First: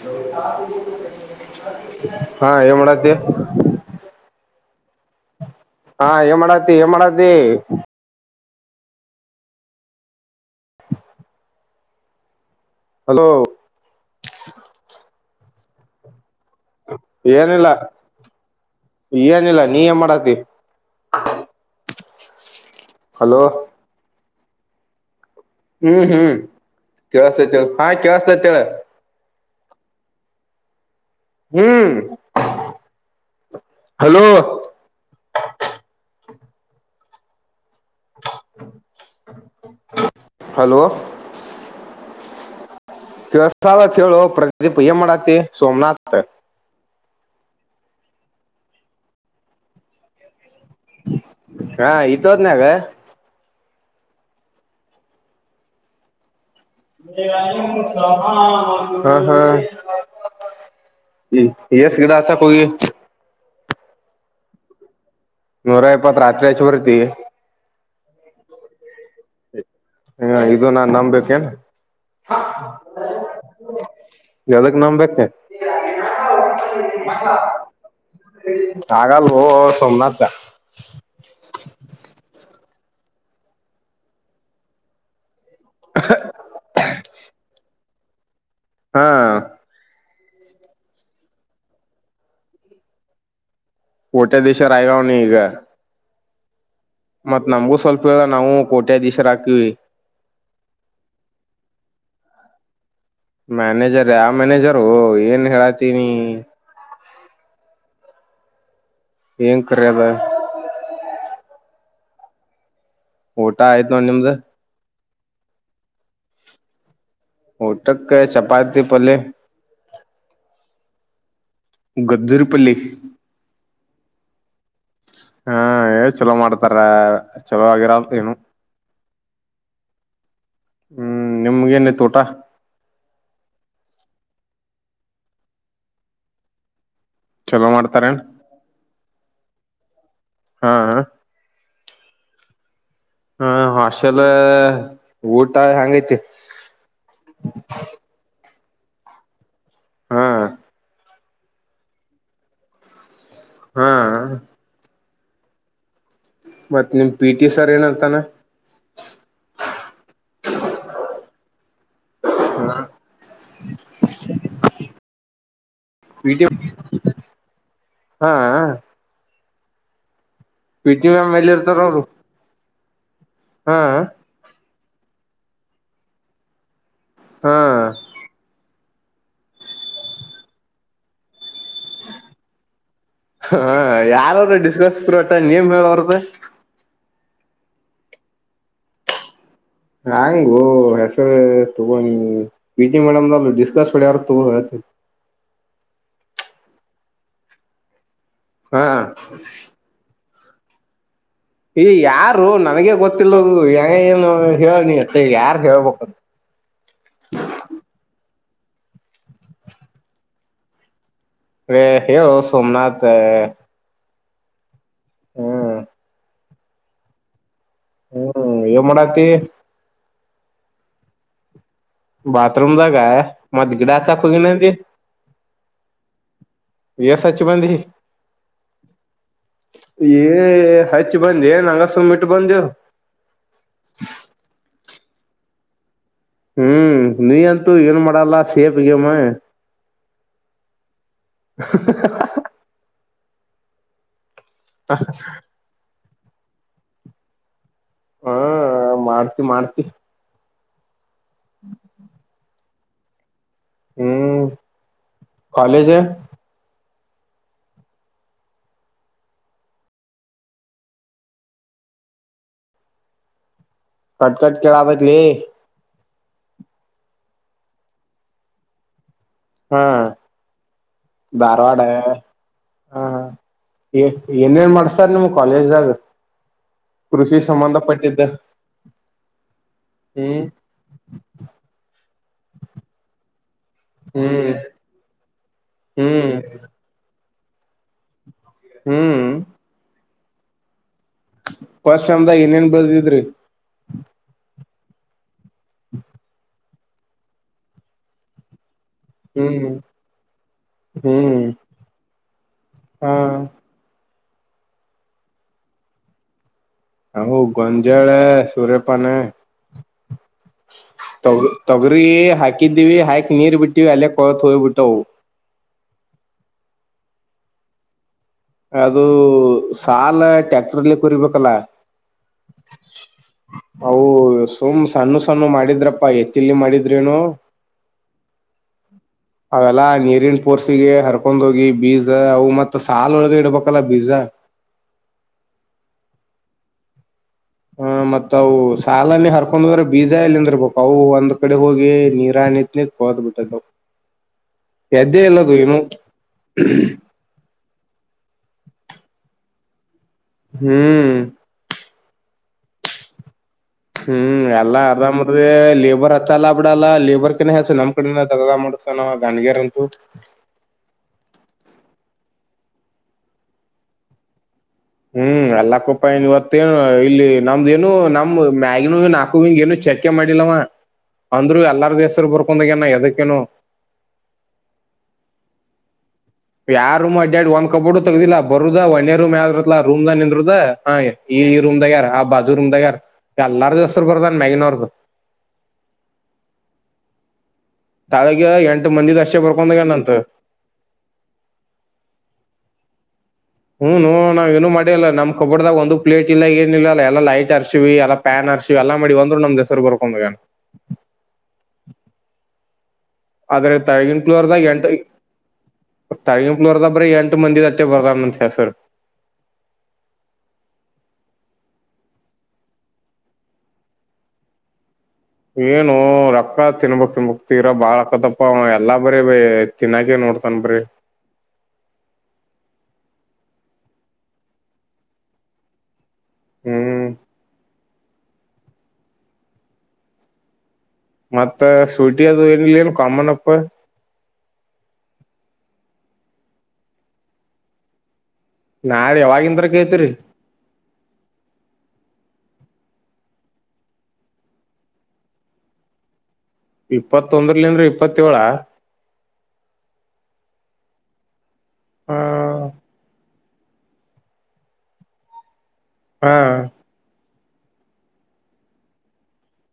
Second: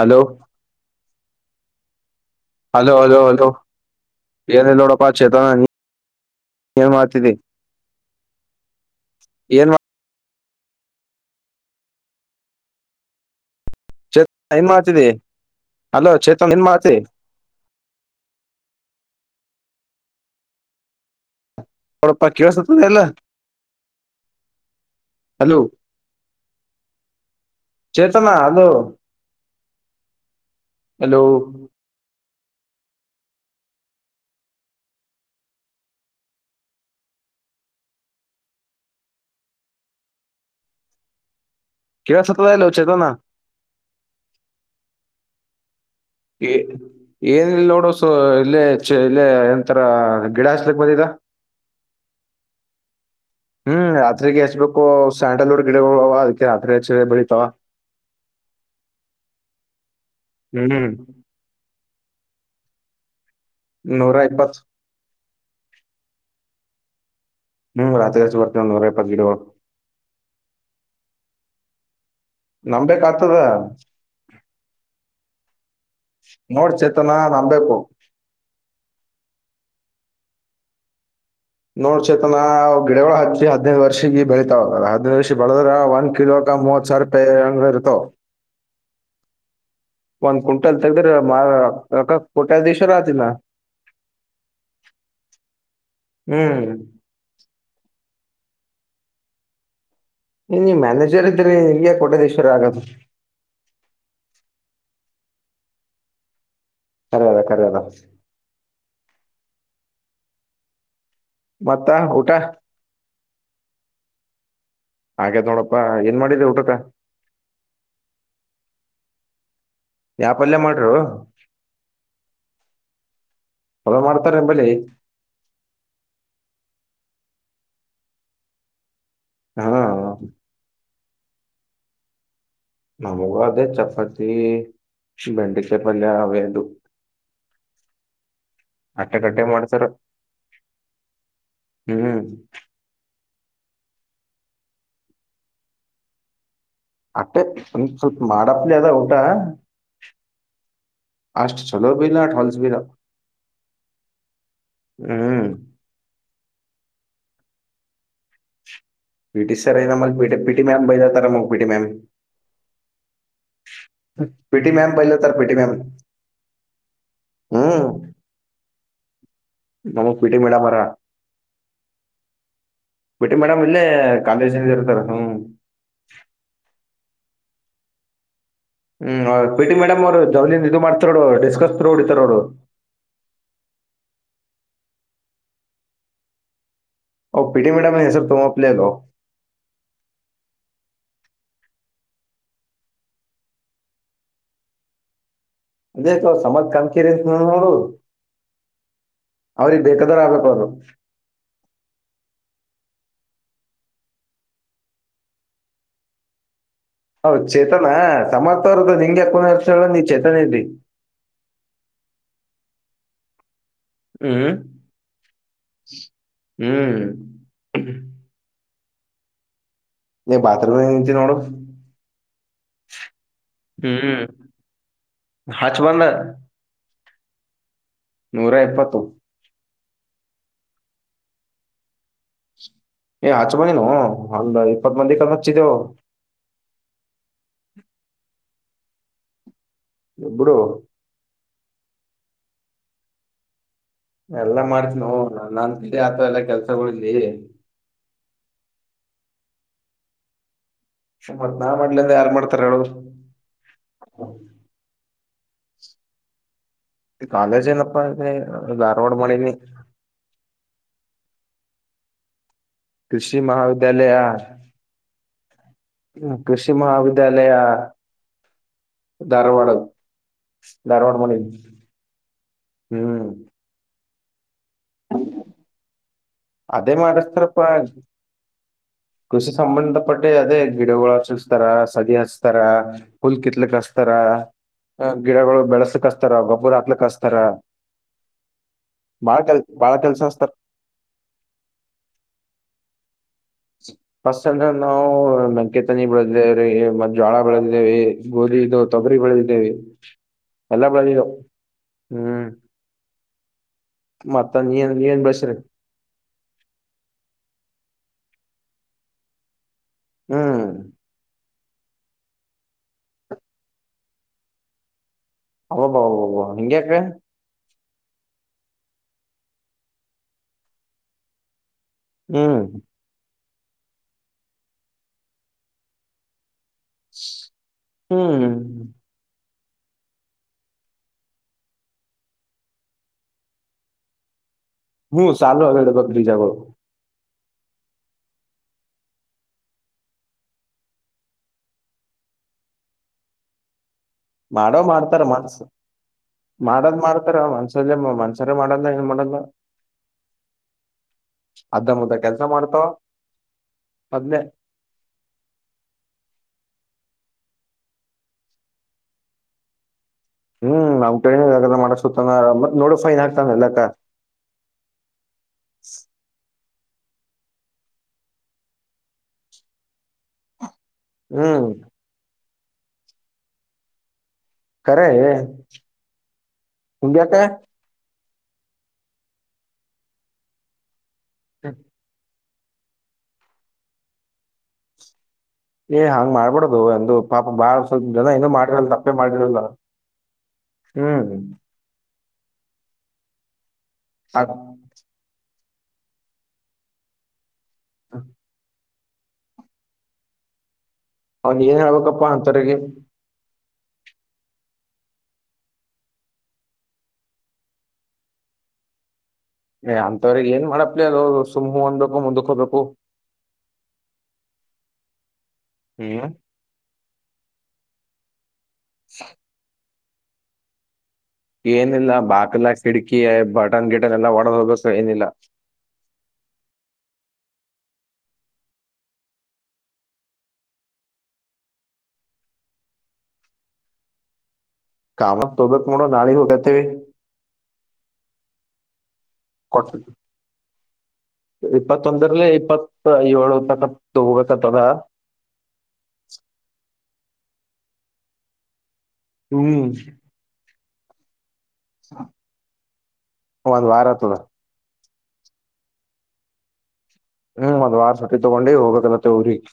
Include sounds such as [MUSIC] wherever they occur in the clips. Hello ಹಾ ಏನ್ hello ಮಾಡತ ಹಲೋ ಹಲೋ ಏನಿಲ್ಲ ನೋಡಪ್ಪಾ ಚೇತನ ನೀ [INAUDIBLE] ಹಾ ಮಾಡಡತಿ ಹೆಏ ಏನ್ ಮಾಡಡತಿ ಮಾಡ್ತಿದಿ [INAUDIBLE] ಏನ್ [INAUDIBLE] ಹಲೋ ಚತ್ ಮ ಆತಿದ ಹಲೋ ಚತ್ [INAUDIBLE] ಏನಿಲ್ಲ ಏನಿಲ್ಲ ನೀ ಮಾಡತಿ [INAUDIBLE] ಹೊಡಪ್ಪ ಕೇಳಸತದೆ ಎಲ್ಲ ಹಲೋ ಹಲೋ ಹ್ಮ್ ಹ್ಮ್ ಕೇಳಸ್ತೇತಿ ಹಾ ಚೇತನ ಕೇಳಿಸ್ತಾ ಇದೆ ಹಲೋ ಹಲೋ ಹ್ಮ್ ಹಲೋ [INAUDIBLE] ಹಲೋ [INAUDIBLE] ಕೆವ ಸತ ಆಲ [UNINTELLIGIBLE] ಕೆಲಸ ಹೇಳೋ ಪ್ರದೀಪ ಮಾಡತ್ತ ಸೋಮನಾಥ್ [INAUDIBLE] ಏನಲ್ ನೋಡುೋ ಸ ಇಲ್ಲೇ ಇಲ್ಲೇ ಎಂತರ [UNINTELLIGIBLE] ಬಂದಿದ ಹಾ ಇದ್ದ ಹೋದನಾಗ [INAUDIBLE] ಹ್ಮ್ ರಾತ್ರಿರಿಗೆ ಎಚ್ಬೇಕು ಸ್ಯಾಂಡಲ್ೂರ್ ಗಿಡ [UNINTELLIGIBLE] ಹ್ಮ ಹ್ಮ್ [INAUDIBLE] ಹ್ಮ್ ಎಸ್ಗಡ ಅ ಕೊ [INAUDIBLE] ನೂರ ಇಪ್ಪತ್ತು ನೂರ ಇಪ್ಪತ್ ರಾತ್ರಿ ಚ ಬರ್ತಿ ನುರ್ ಇಪತ್ ಹ ಇದು ನಾನ್ ನಂಬಬೇಕೇನ್ ನಂಬಬೇಕ್ ಆಗ್ತದ ಯದಕ್ಕೆ ನಾಮ ಬಕೆ ನೋಡ್ ಚೇತನ ನಂಬಬೇಕು [INAUDIBLE] ಆಗಲ್ಲ ಓ ಸೋಮನಾಥ್ [INAUDIBLE] ನೋಡ್ ಚೇತನ ಗಿಡಗಳಳ ಹಚ್ಚಿ ಹದಿನೈದು ವರ್ಷೀ ಬೆಳಿತತಾವ ಹದಲ್ಲ ಹದ್ಿನೈದು ವರ್ಷ [INAUDIBLE] ಬಳದ್ರ ಒನ್ ಕಿಲೋ ಕ ಮೂವತ್ತು ಸಾವಿರ ರೂಪಾಯಿಂಗ ಇರುತಾವ [UNINTELLIGIBLE] ಹಾ ಒಂದ್ ಕ್ವಿಂಟಲ್ ತಗದರೆಕ್ಕ ಕೋಟ್ಯಾ ದಿವೇಶ ಆತಿನ ಕೊಟ್ಯಾದೇಶ್ವರ ಆಗವ್ನೆ ಈಗ ಹ್ಮ್ ಮತ್ ನಮಗೂ ಸ್ವಲ್ಪ ನಾವು ಕೋಟ್ಯಾಧೀಶರ ಹಾಕಿವವಿ [INAUDIBLE] ಏ ನೀ ಮ್ಯಾನೇಜರ್ ಇದ್ರೀ ನಿಗ ಕೊಟ್ಟದೇಶಶ್ವರ ಆಗದು ಮ್ಯಾನೇಜರ್ ಯ ಮ್ಯಾನೇಜರ್ ಏನ್ ಹೇಳತೀನಿ ಸರದ ಕರ್ಯದ ಏನ್ ಕರಿಯದ ಮತ್ತ ಊಟ ಊಟ ಆಯ್ತು ನೋ ನಿಮ್ದ ಹಾಗ್ ನೋಡಪ್ಪಾ ಏನ್ ಮಾಡಿದ ಊಟಕ ಊಟಕ್ಕ ಚಪಾತಿ ಪಲೆ ಹೋ ಗಜರಿ ಪಲ್ಯ ಲ್ಲೇ ಹಾ ಏ ಚಲೋ ಮಾಡ್ತಾರ ಚಲೋ ಆಗಿರಲ್ ಏನು ಹಾ ಹ್ಮ್ ನಿಮ್ಗೆನಿತ್ತು ಊಟ ನಮಗ ಅದೇ ಚಪಾತಿ ಬೆೆಂಡೆ ಚಪಲ್ಯ ಅವೆ ಅದು ಚಲೋ ಮಾಡ್ತಾರೇನ್ ಆಟ್ಟೆ ಕಡ್ಡೆ ಮಾಡಸರ್ ಹಾ ಹ್ಮ್ ಹಾ ಹಷೆಲ್ ಊಟ ಹೆಯಾಂಗೈತಿ ಅಷ್ಟೆ ಒ ಸ್ವಲ್ಪ ಮಾಡಪ್ಲಿ ಅದ ಊಟ ಹ್ಮ ಅಷ್ಟ ಚಲೋ ಬಿ ವಲ್ಸ್ ಬಿ ಇಲ್ಲ ಹಾ ಹ್ಮ್ ಮತ್ತತ್ ನಿಮ್ ಪಿ ಟಿ ಸರ್ ಏನಂತಾನ ಪಿಟಿ ಸರ್ ಮ ಪಿಟ ಪಿಟಿ ಮ್ಯಾಮ್ ಬೈದಾತಾರ ಪಿಟಿ ಮ್ಯಾಮ್ ಹ ಪಿಟಿ ಮ್ಯಾಮ ಬೈಲ ಪಿಟಿ ಮ್ಯಾಮ್ ಹಾ ಹ ಪ್ರತಿ ಮ ಮೇಲೆ ಇರ್ತಾರ ಅವರು ಬಿಟ್ಟಿ ಮೇಡಮ್ ಹಾ ಇಲ್ಲೇ ಕಾಾಲಜ ಇರ್ತಾರ ಹಾ ಹ್ಮ್ ಪಿಟಿ ಮೇಡಮ್ ಅವ್ರು ಜವಲ್ದನ್ ಇ ಮಾಡ್ತಾರೋ ಡಿಸ್ಕಸ್ ಹೊಡಿತಾರೋಡು ಹ ಯಾರಾದ್ರ ಡಿಸ್ಕಸ್ ಅಟ ನೀಮ್ ಹೇಳ ಅವರದ ಓ ಪಿಟಿ ಮೇಡಮ್ ಹೆ ಸರ್ ತುಮಪ್ಲ ಅಗಾ ರಾಂಗೋ ಹೆಸ ತ ವಿಜಿ ಮೇಡಮ್ ನ ಡಿಸಕಸ್ ಹೊಡಾರ ತ ಹ ಅದೇ ಸಮಾಜ್ ಕಂಕೀರಿ ಅಂತ ನೋ ನೋಡು ಹಾ ಹಾ ಹ ಈ ಯಾರು ನನ್ಗ ಗೊತ್ತಿಲ್ಲದು ಏನು ಹೇಳನಿ ಅಷ್ಟೆ ಯಾರ ಹೇಳ್ಬೇಕದು ಹ ಹೌದ್ ಚೇತನ ಸಮರ್ಥವರ್ದ ನಿಂಗೆ ಕುನ ಅರ್ಷಲ್ಲ ನೀ್ ಚೇತನ ಇರಿ ರೇ ಹೇಳು ಸೋಮನಾಥ್ ಹ್ಮ್ ಹ್ಮ್ ಹ್ಮ್ ಹ್ಮ್ ಮಾಡಣಾತಿ ನೀ ಬಾಥರೂಮ ನಿಚ ನೋಡೋ ಬಾಥರೂಮದ ಮತ್ತ ಗಿಡ ಹಚ್ಚಕ್ ಹ್ಮ್ ಹೋಗೇನಿ ಅಂದಿ. ಹಚ್ ಬಂದ ಏಸ ಹಚ್ಚಿ ಬಂದಿ. ನಾರಾಯೆಪ್ಪತ್ತು. ಏ ಹಚ್ಚಿ ಬಂದ ಏ ನಂಗಸುಮ ಈಟ್ಟು ಬಂದ್ಯೋ. ಏ ಹಚ್ಚ ಬಂದೆನೋ ಅಂದ ಇಪ್ಪತ್ ಮಂದಿ ಕಡ ಹಚ್ಚಿದ್ದೆವು. ಹ್ಮ್ ನೀಂತೂ ಏನ್ ಮಾಡಲ್ಲ ಸೇಪ್ ಗಿಮ್. ಬಿಡೋ. ಹಾ ಹಾ ಹಾ ಹಾ. ಎಲ್ಲಾ ಮಾಡ್ತವಿ ನೋ ನನ್ನಂತೆ ಆತ ಎಲ್ಲಾ ಕೆಲ್ಸಗಳಿದವಿ. ಹ್ಮ ಮಾಡ್ತಿ ಮಾಡ್ತಿ. ಸುಮ್ಮತ್ ನಾ ಮಾಡ್ಲ ಅಂದ ಯಾರು ಮಾಡ್ತಾರ ಹೇಳರು. ಹ್ಮ್ ಕಾಲೇಜ್. ಕಾಲೇಜನಪ್ಪ ಧಾರವಾಡ ಮಾಡೇನಿ. ಕೃಷಿ ಮಹ. ಕಟ್ ಕಟ್ ಕೆಲತೆತಿ ಲೆ. ಹ್ಮ್ ಕೃಷಿ ಮಹಾಾವಿದ್ಯಾಲಯ. ಧಾರವಾಡ ಹಾ ಧಾರವಾಡ ಮಾಡೇನಿ ಧಾರವಾಡ ಹ್ಮ್. ಏನ್ ಏನ್ ಮಾಡ್ಸ್ತಾರ ನಿಮ್ ಕಾಲೇಜ್ದಾಗ. ಅದೇ ಕೃಷಿ ಮಾಡ್ಸ್ಥರಪ್ಪ. ಸಂಬಂಧಪಟ್ಟಿದ್ದ ಕೃಷಿ ಸಂಬಂಧಪಟ್ಟೆ ಹ್ಮ್ ಅದೇ ಗಿಡಗಳು ಚಸ್ತಾರ ಸಸಿಗೋಲ್. ತಾರ ಹುಲ್ ಕಿತ್ಲಕ್ಸ್ತಾರ ಹ್ಮ್ ಗಿಡಗಳು ಹ್ಮ್ ಬೆಳಸಕ್ಸ್ತಾರ ಗೊಬ್ಬರ ಹಾಕ್ಲಿಕ್ ಹಸ್ತಾರ್. ತರ ಹ್ಮ್ ಬಾಳ ಕೆಲ್ ಬಾಳ ಕೆಲ್ಸತಾರ. ಫಸ್ಟ್ ಟೈಮದಾಗ ಏನಏನ್ ಬೆಳೆದಿದ್ರಿ. ಫಸ್ಟ್ ಅಂದ್ರ ನಾವು ನಂಕತನಿ ಬೆಳದೇವ್ರೀ ಮ ಜೋಳ ಬೆಳೆದೇವಿ ಗೋಧಿ. ತೊಗರಿಬೇಳೆ ಬೆಳೆದಿದ್ದೇವೆ ಹ್ಮ್ ಎಲ್ಲ ಬೆಳದೇವ ಹ್ಮ್ ಹ್ಮ್. ಹಾ ಮತ್ತ ನೀ ನೀವ ಏನ್ ಬೆಳೆಸಿರಿ. ಅವು ಗೋಂಜಾಳ ಸೂರ್ಯಪಾನ ಹ್ಮ್ ತೋ. ತೊಗರಿ ಹಾಕಿದ್ದೀವಿ ಹಾಕಿ ನೀರ್ ಬಿಟ್ಟಿವಿ ಅಲ್ಲ ಕೊಳತ್ ಹೋಗ ಬಿಟ್ಟವು. ಹಬಬ ಹಾಂಗ್ಯಾಕ್. ಅದು ಸಾಲ ಟ್ಯಾಕ್ಟ್ರಲ್ಲಿ ಕೋರಿಬೇಕ್ರಿಯಲ್ಲ. ಹ್ಮ್. ಅವು ಸುಮ್ ಸಣ್ಣ ಸಣ್ಣು ಮಾಡಿದ್ರಪ್ಪಾ ಎತ್ತಿಲ್ಲಿ ಮಾಡಿದ್. ಹ್ಮ್. ಅವೆಲ್ಲಾ ನೀರಿನ್ ಪೋರ್ಸಿಗೆ ಹರ್ಕೊಂಡ ಹೋಗಿ ಬೀಜ ಅವ ಮತ್ ಸಾಲ ಒಳಗ ಇಡ್ಬೇಕಲ್ಲ ಬೀಜ. ಹ್ಮ ಸಾಲು ಒಳಗೆ ಇಡಬೇಕ್ ಬಿಜಗೋಳ. ಹ ಮತ್ತತ್ ಅವು ಸಾಲನ ಹರ್ಕೊಂಡ್ದ್ರೆ ಬೀಜ ಎಲ್ಲಿ ನಿಂದರ್ಬೇಕ್ ಅವು ಒಂದ್ ಕಡೆ ಹೋಗಿ ನೀರ. ಬದ ಬಿಟೆ [INAUDIBLE] ಮಾಡೋ ಮಾಡ್ತಾರ ಮನ್ಸು ಮಾಡೋದ್ ಮಾಡ್ತಾರ ಮನ್ಸ. ಮ ಮನಸಾರೆ ಮಾಡಲ್ಲ ಏನ್ ಮಾಡಲ್ಲ. ಹ್ಮ್. ಅ ಕೆಲ್ಸ ಮಾಡ್ತಾ. ಹ್ಮ್ ಎಲ್ಲ ಅರ್ಧ ಮುರ್ದ ಲೇಬರ್ ಹಚ್ಚಲ್ಲ ಬಿಡಲ್ಲ. ಅಲ್ಲ ಲೇಬರ್ ಕ ಹಚ್ಚು ನಮ್ ಕಡೆ ತಗಸ ನಾವ ಗಾಗರ ಅಂತೂ ಹ್ಮ್ ನಮ್ ಕಡೆನೇ ಎಲ್ಲ ಮಾಡ್ಸುತ್ತಾನ ನೋಡ ಫೈನ್ ಆಗ್ತಾನ ಎಲ್ಲಾಕ್ಕ ಹ್ಮ್ ಎಲ್ಲಕ್ಕೂಪ ಇವತ್ತು. ಮತ್ತೇ ಇಲ್ಲಿ ನಮ್ದ ಏನು ನಮ್ ಮ್ಯಾಗಿ ನಾಕು ಹಿಂಗ ಏನು ಚೆಕ್ಕೆ ಮಾಡಿಲ್ಲವ. ಅಂದ್ರು ಹ್ಮ್ ಎಲ್ಲಾರ ಹೆಸರು ಬರ್ಕೊಂಡ ಹೊಗ್ಯಾನ್ ಎದಕ್ಕೇನು. ಖರೆ. ಯಾವ ರೂಮ್ ಹಿಂಗ್ಯಾಕ ಅಡ್ಯಾಡ್ ಅಡಿ ಒಂದ ಕಬರ್ಡು ತಗ್ದಿಲ್ಲ ಬರುದ ಒಣೆೇ ರೂಮ ಯಾವುದ ಇರ್ತಿತ್ ಲಾ ಆ ರೂಮ್ ದ ನಿಂದ್ರದ ಹಾ. ಈ ಈ ರೂಮದಾಗ ಯಾರ್ ಆ ಬಾಜು ರೂಮ್ ದಾಗ್ ಯಾರ ಅಲ್ಲಾರ ಹೆಸರು ಬರ್ದಾನ್ ಮ್ಯಾಗೀನವೃದು. ಏ ಹಂಗ್ ಮಾಡ್ಬಡದು ಒಂದು ಪಾಪ. ಬಾಳ ಸ್ವಲ್ಪ ಜನ ತಳಗ ಏನೂ ಮಾಡಿರಲ್ಲ ಎಂಟು ತಪ್ಪೇ ಮಂದಿದ ಅಷ್ಟೇ ಮಾಡಿರಲ್ಲ ಬರ್ಕೊಂಡಾಗನಂತ ಹ್ಮ್ ಹ್ಮ. ಹ್ಮ್ ನೊ ಅದ್ ನಾವ ಏನು ಮಾಡ ಅಲ್ಲ ನಮ್ ಕಬೋರ್ಡ್ ದಾಗ ಒಂದು ಪ್ಲಟ್ ಇ ಏ ಇಲ್ಲಲ್ಲ ಎಲ್ಲ ಲೈಟ್ ಆರ್ತ ಹರ್ಶಿವಿ ಎಲ್ಲ ಪ್ಯಾನ್ ಹರ್ಶಿವ ಎಲ್ಲಾ ಮಾಡಿ ಒಂದ್ರು ನಮ್ ಹೆಸರು ಬರ್ಕೊಂಡ ಅವನ್ ಏನ್ ಹೇಳ್ಬೇಕಪ್ಪಾ ಅಂಥವರಿಗೆ ಆದ್ರೆ ತಳಗಿನ ಫ್ಲೋರ್ ದಾಗ ಎಂಟ್ರಿ ತಳಿಗಿನ್ ತಾಳ್ಗಿನ್ ಫ್ಲೋವರ್ದಾಗ ಬರಿ ಎಂಟ ಮಂದಿ ಅಷ್ಟೇ ಬರೆದನ್ ಅಂತ ಹೆಸರು ಏ ಅಂತವ್ರಿಗೆ ಏನ್ ಮಾಡಪ್ಲಿ ಅದು ಸುಮ್ ಅಂದಬೇಕು ಮುಂದಕ್ ಹೋಗ್ಬೇಕು ಏನು ಹ್ಮ್ ರೊಕ್ಕ ತಿನ್ಬಕ್ ತಿನ್ಬಕ್ ತೀರ ಬಾಳ್ ಅಕ್ಕದಪ್ಪ ಎಲ್ಲಾ ಬರೀ ತಿನ್ನಕ್ಕೆ ನೋಡ್ತನ್ ಬರಿ ಏನಿಲ್ಲ ಬಾಕಲ್ಲ ಕಿಡ್ಕಿ ಬಟನ್ ಗಿಟನ್ ಎಲ್ಲಾ ಒಡೆದ್ ಹೋಗಸ ಏನಿಲ್ಲ ಹ್ಮ್ ಮತ್ತ ಸೂಲ್ಟಿ ಅದು ಏನಿಲ್ಲ ಏನು ಕಾಮನ್ ಅಪ್ ಕಾಮನ್ ತೊಗತ್ ನೋಡೋ ನಾಳೆ ಗೆ ಹೋಗೋತಿವಿ ನಾಳೆ ಯಾವವಾಗಿಂದ್ರ ಬರ ಕೇಳ್ತಿರ್ರಿ ಇಪ್ಪತ್ತೊಂದರಲೇ ಇಪ್ಪತ್ ಏಳು ತಕತ್ ಹೋಗ ಕತ್ತಾರ ಇಪ್ಪತ್ತೊಂದ್ರಲಿಂದ್ರೆ ಇಪ್ಪತ್ತಏಳ ಹ್ಮ ಹ ಒಂದ್ ವಾರ ಆಯ್ತದ ಹಾ ಹ್ಮ್ ಒಂದು ವಾರ ಸಟ್ಟಿ ತಗೊಂಡಿ ಹೋಗಾಕತ್ತೀವಿ ಊರಿಗೆ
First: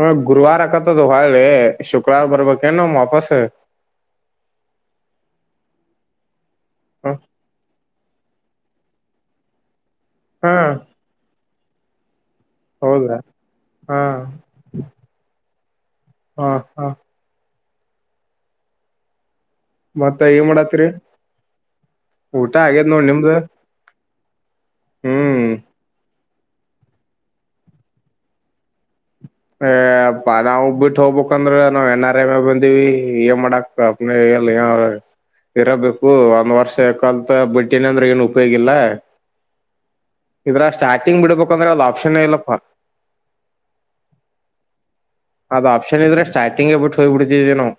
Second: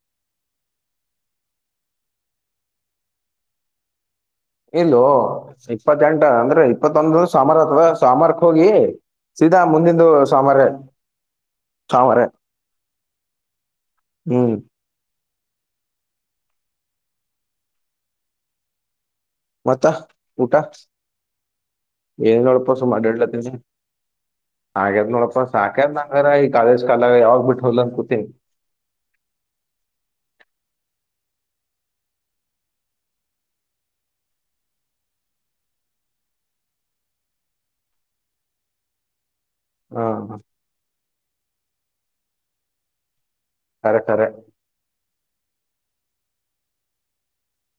ಹ ಗುರುವಾರ ಆಕತ್ತದ ಹೊಳಿ ಶುಕ್ರವಾರ ಬರ್ಬೇಕೇನು ವಾಪಸ್ ಇಲ್ಲ ಇಪ್ಪತ್ತೆಂಟ ಅಂದ್ರೆ ಇಪ್ಪತ್ತೊಂದ ಸೋಮವಾರ ಆತ್ದ ಸಾಮಾರ್ ಹೋಗಿ ಸೀದಾ ಮುಂದಂದು ಹಾ ಸೋಮಾರ ಸೋಮಾರ ಹೌದಾ ಹಾ ಹ್ಮ್ ಹಾ ಹಾ ಮತ್ತ ಏನ್ ಊಟ ಮಾಡತ್ರಿ ಏನ್ ಊಟ ಏನಿಲ್ಲಪ್ಪ ಆಗ್ಯದ್ ಸುಮ್ಮನೆ ನೋಡ್ ಅಡಾಡಕ್ ನಿಮ್ದ ಹತ್ತೀನಿ ಹಾಗ್ಯದ್ ನೋಡಪ್ಪ ಹ್ಮ್ ಸಾಕ್ಯತ್ ನಂಗರ ಈ ಕಾಲೇಜ್ ಕಾಲಾಗ ಯಾವಾಗ್ ಬಿಟ್ಟು ಹೋಲ್ ಅಂತ ಕೂತಿನಿ ಹೆ ನಾವ ಬಿಟ್ಟು ಹೋಗ್ಬೇಕಂದ್ರ ನಾವವು ನ್ ಆರ್ ಎಮ ಬಂದಿವವಿ ಏನ್ ಮಾಡಾಕ್ಪ್ ಇರಬೇಕು ಒಂದ್ ವರ್ಷ ಕಲ್ತ ಬಿಟ್ಟನ ಅಂದ್ರೆ ಏನು ಉಪಯೋಗಿಲ್ಲ ಹಾ ಇದ್ರ ಸ್ಟಾರ್ಟಿಂಗ್ ಬಿಡ್ಬೇಕಂದ್ರೆ ಅದ ಆಪ್ಷನ್ ಇಲ್ಲಪ್ಪಾ ಖರೆ ಖರೆ ಅದ್ ಆಪ್ಷನ್ ಇದ್ರೆ ಸ್ಟಾರ್ಟಿಂಗ್ಗೆ ಬಿಟ್ಟು ಹೋಗ್ಬಿಡ್ತಿದವಿ ನಾವು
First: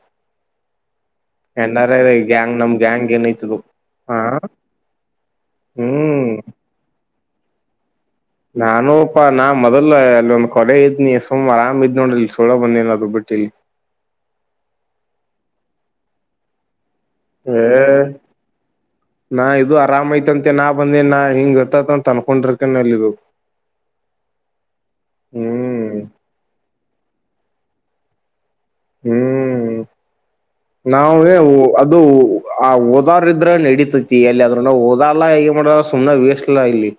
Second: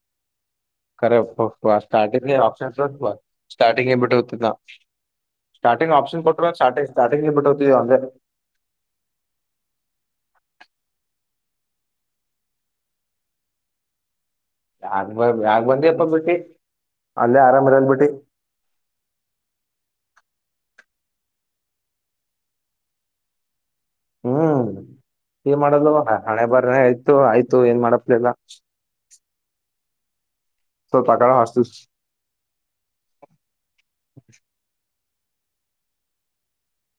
ರೆ N R I starting gang ನಮ್ ಆಪ್ಷನ್ಸ್ ಗ್ಯಾಂಗ್ ಏನೈತದು ಸ್ಟಾರ್ಟಿಂಗ್ ಇ ಹಾ ಬಿಟ್ಟತ ನ ಸ್ಟಾರ್ಟಿಂಗ್ ಆಪ್ನ್ ಹ್ಮ್ ಕೊಟ್ಟ ಸ್ಟಿ ಸ್ಟಾರ್ಟಿಂಗ್ ಬಿಟ್ಟವಿ ಅಲೆ ನಾನೂಪಾ ನಾ ಮೊದಲ್ಲು ಅಲ್ಲಿ ಒಂದ್ ಕೊಲೆ ಇದ್ನಿ ಸುಮ್ ಆರಾಮ ಇದ್ ನೋಡ್ರಿ ಇಲ್ಲಿ ಸೋಳೋ ಬಂದಏನದು ಬಿಟ್ಟು ಲಿ ಯಾಕ್ ಬಂದೆಪ್ಪ ಬಟಿ ಹೆ ನಾ ಇದು ಆರಾಮಯತ ತೆ ನಾ ಬಂದೇ ನಾ ಹಿಂಗ ಇರ್ತತ್ ಅನ್ಕೊಂಡ್ರಕನ್ಲೀದು ಹ್ಮ್ ಮಾಡದು ಹಣೆ ಬಾರ ಆಯ್ತು ಆಯ್ತು ಏನ್ ಮಾಡಪ್ಲಿಲ್ಲ ಹ್ಮ್ ಸೊ ತಗಳ ನಾವೇ ಹಾಸ್ಟೆಲ್ ಅದು ಆ ಓದಾರ್ ಇದ್ರ ನಡೀತತಿ ಎಲ್ಲಿದ್ರೂ ಓದ ಎಲ್ಲ ಹೇಗೆ ಮಾಡ ಸುಮ್ ವೆಸ್ಟ್ ಲಾ ಇಲ್ಲಿ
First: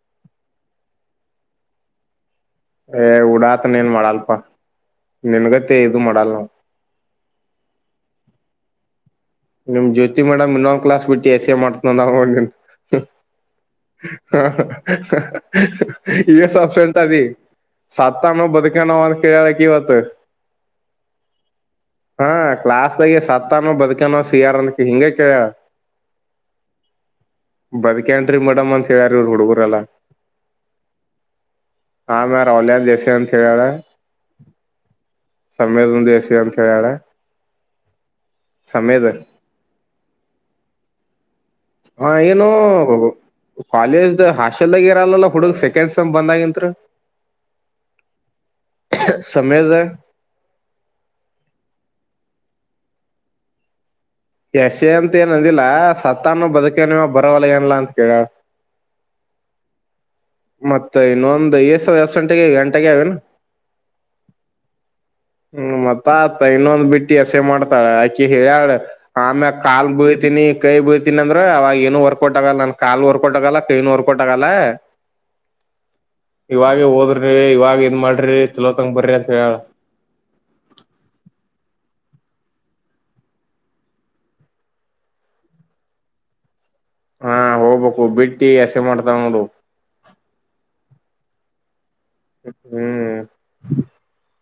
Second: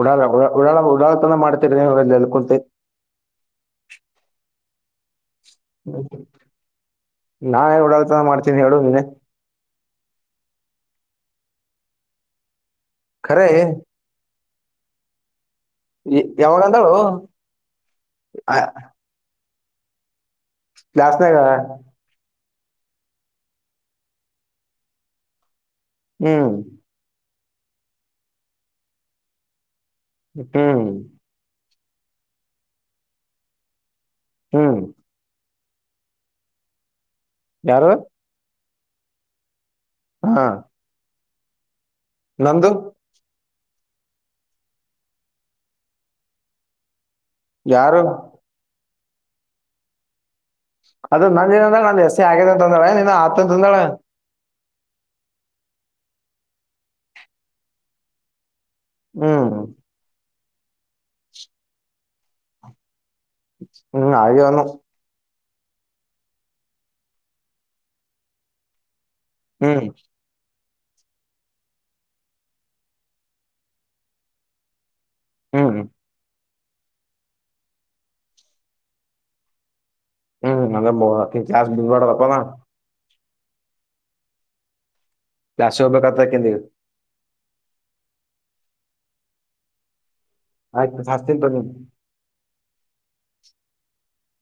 ಉಡಾಳ ಉಡಳ ಉಡಾಳತನ ಮಾಡ್ತರಿ ನೀವೆಲ್ಲ ಏ ಊಡಾತನ ಏನ್ ಮಾಡಲ್ಪ ನಿನ್ಗತೆ ಇದು ಮಾಡಲ್ಲ ನಾವು ನಾನೇ ಎಲ್ಲ್ ಉಡಲ್ತನ ಮಾಡ್ತೀನಿ ಹೇಳು ನೀನೆ ನಿಮ್ ಜ್ಯೋತಿ ಮೇಡಮ್ ಇನ್ನೊಂದು ಕ್ಲಾಸ್ ಬಿಟ್ಟ ಎಸ್ ಎ ಮಾಡ್ತನ ಖರೆ ಹಾ ಹ ಈಗ ಯಾವಾಗಂದಳು ಸಪ್ಸೆಂಟ್ ಅದಿ ಸತ್ತಾನ ಬದುಕನ ಅಂತ ಕೇಳ ಇವತ್ತು ಕ್ಲಾಸ್ ನಾಗ ಹಾ ಕ್ಲಾಸಲ್ಲಿ ಸತ್ತಾನೋ ಬದುಕಾನೋ ಸಿಯಾರ ಹಿಂಗ ಕ ಹ್ಮ್ ಬದಕೇನ್ರಿ ಮೇಡಮ್ ಅಂತತ್ ಹೇಳ್ಯಾರ ಹುಡುಗರಲ್ಲಾ ಹ್ಮ ಹಾ ಮ ರೌಲ ಜಸ ಅಂತಂತ ಹೇಳ [UNINTELLIGIBLE] ಹ್ಮ್ ಸಮಮ್ಮೇದ ದಸಿಯಂ ಚಯಳ [UNINTELLIGIBLE] ಯಾರು ಸಮೇತ ಹಾ ಹಾ ಏನು ನಂದು [INAUDIBLE] ಕಾಲೇಜ್ ಹಾಸ್ಟೆಲ್ದಾಗ ಇರಲ್ಲಾ ಹುಡುಗಗ್ ಸೆಕೆಂಡ್ ಸೆಮ್ ಬಂದಗತ್ ಯಾರು ಸಮೀರ್ತ ಅದು ನಂದಏನ ಅಂದ್ರೆ ನಂದ್ ಎಸ ಆಗಿದೆ ಅಂತಂದಾಳೆ ನೀನ್ ಆತಂತ ಅಂದ್ರಳೆ [UNINTELLIGIBLE] ಎಸೆ ಅಂತ ಏನಂದಿಲ್ಲ ಸತ್ತ ಅಾನ ಬದುಕನವ ಬರವಲ್ಲ ಏನಲ್ಲಾ ಅಂತ ಕೇಳಳ ಹ್ಮ್ ಮತ್ತೆ ಇನ್ನೊಂದ ಸಾವ ಎರ ಗಂಟೆಗೆ ಗಂಟೆಗೆ ಅವೇನ್ [UNINTELLIGIBLE] ಹ್ಮ್ ಆಗಂದ [UNINTELLIGIBLE] ಹ್ಮ್ ಮತ್ತ ಆತ ಇನ್ನೊಂದ್ ಬಿಟ್ಟಿ ಎಸೆ ಮಾಡ್ತಾಳ ಆಕಿ ಹೇಳ್ಯಾಾಳ ಆಮೇಲೆ ಹ್ಮ್ ಕಾಲ್ ಬಯ್ತೀನಿ ಕೈ ಬೀಳ್ತೀನಿ ಅಂದ್ರ ಅವಾಗ ಏನು ಹೊರ್ಕೋಟಾಗಲ್ಲ ನನ್ ಕಾಲು ಹೊರ್ಕೋಟಗಲ್ಲ ಕೈನು ಹೊರ್ಕೊಟ ಆಗಲ್ಲ ಹ್ಮ್ ಇವಾಗ ಹೋದ್ರಿ ಇವಾಗ ಇದ್ ಮಾಡ್ರಿ ಚಲೋ ತಂಗ ಬರ್ರಿ ಅಂತ ಹೇಳೋಳೆ ಹ್ಮ್ ಅ ಕಾಸ್ ಬಿ್ ಮಾಡಡದಪ್ಪದ [UNINTELLIGIBLE] ಲಾಸೋಭ ಕತ ಎಂ [UNINTELLIGIBLE] ಹಾ ಹೋಗ್ಬೇಕು ಬಿಟ್ಟು ಎಸೆ ಮಾಡ್ತಾವ ನೋಡು ಆಯ್ತು ಜಾಸ್ತಿನ್ ತಗ [UNINTELLIGIBLE] ್ಮ ಹ್ಮ್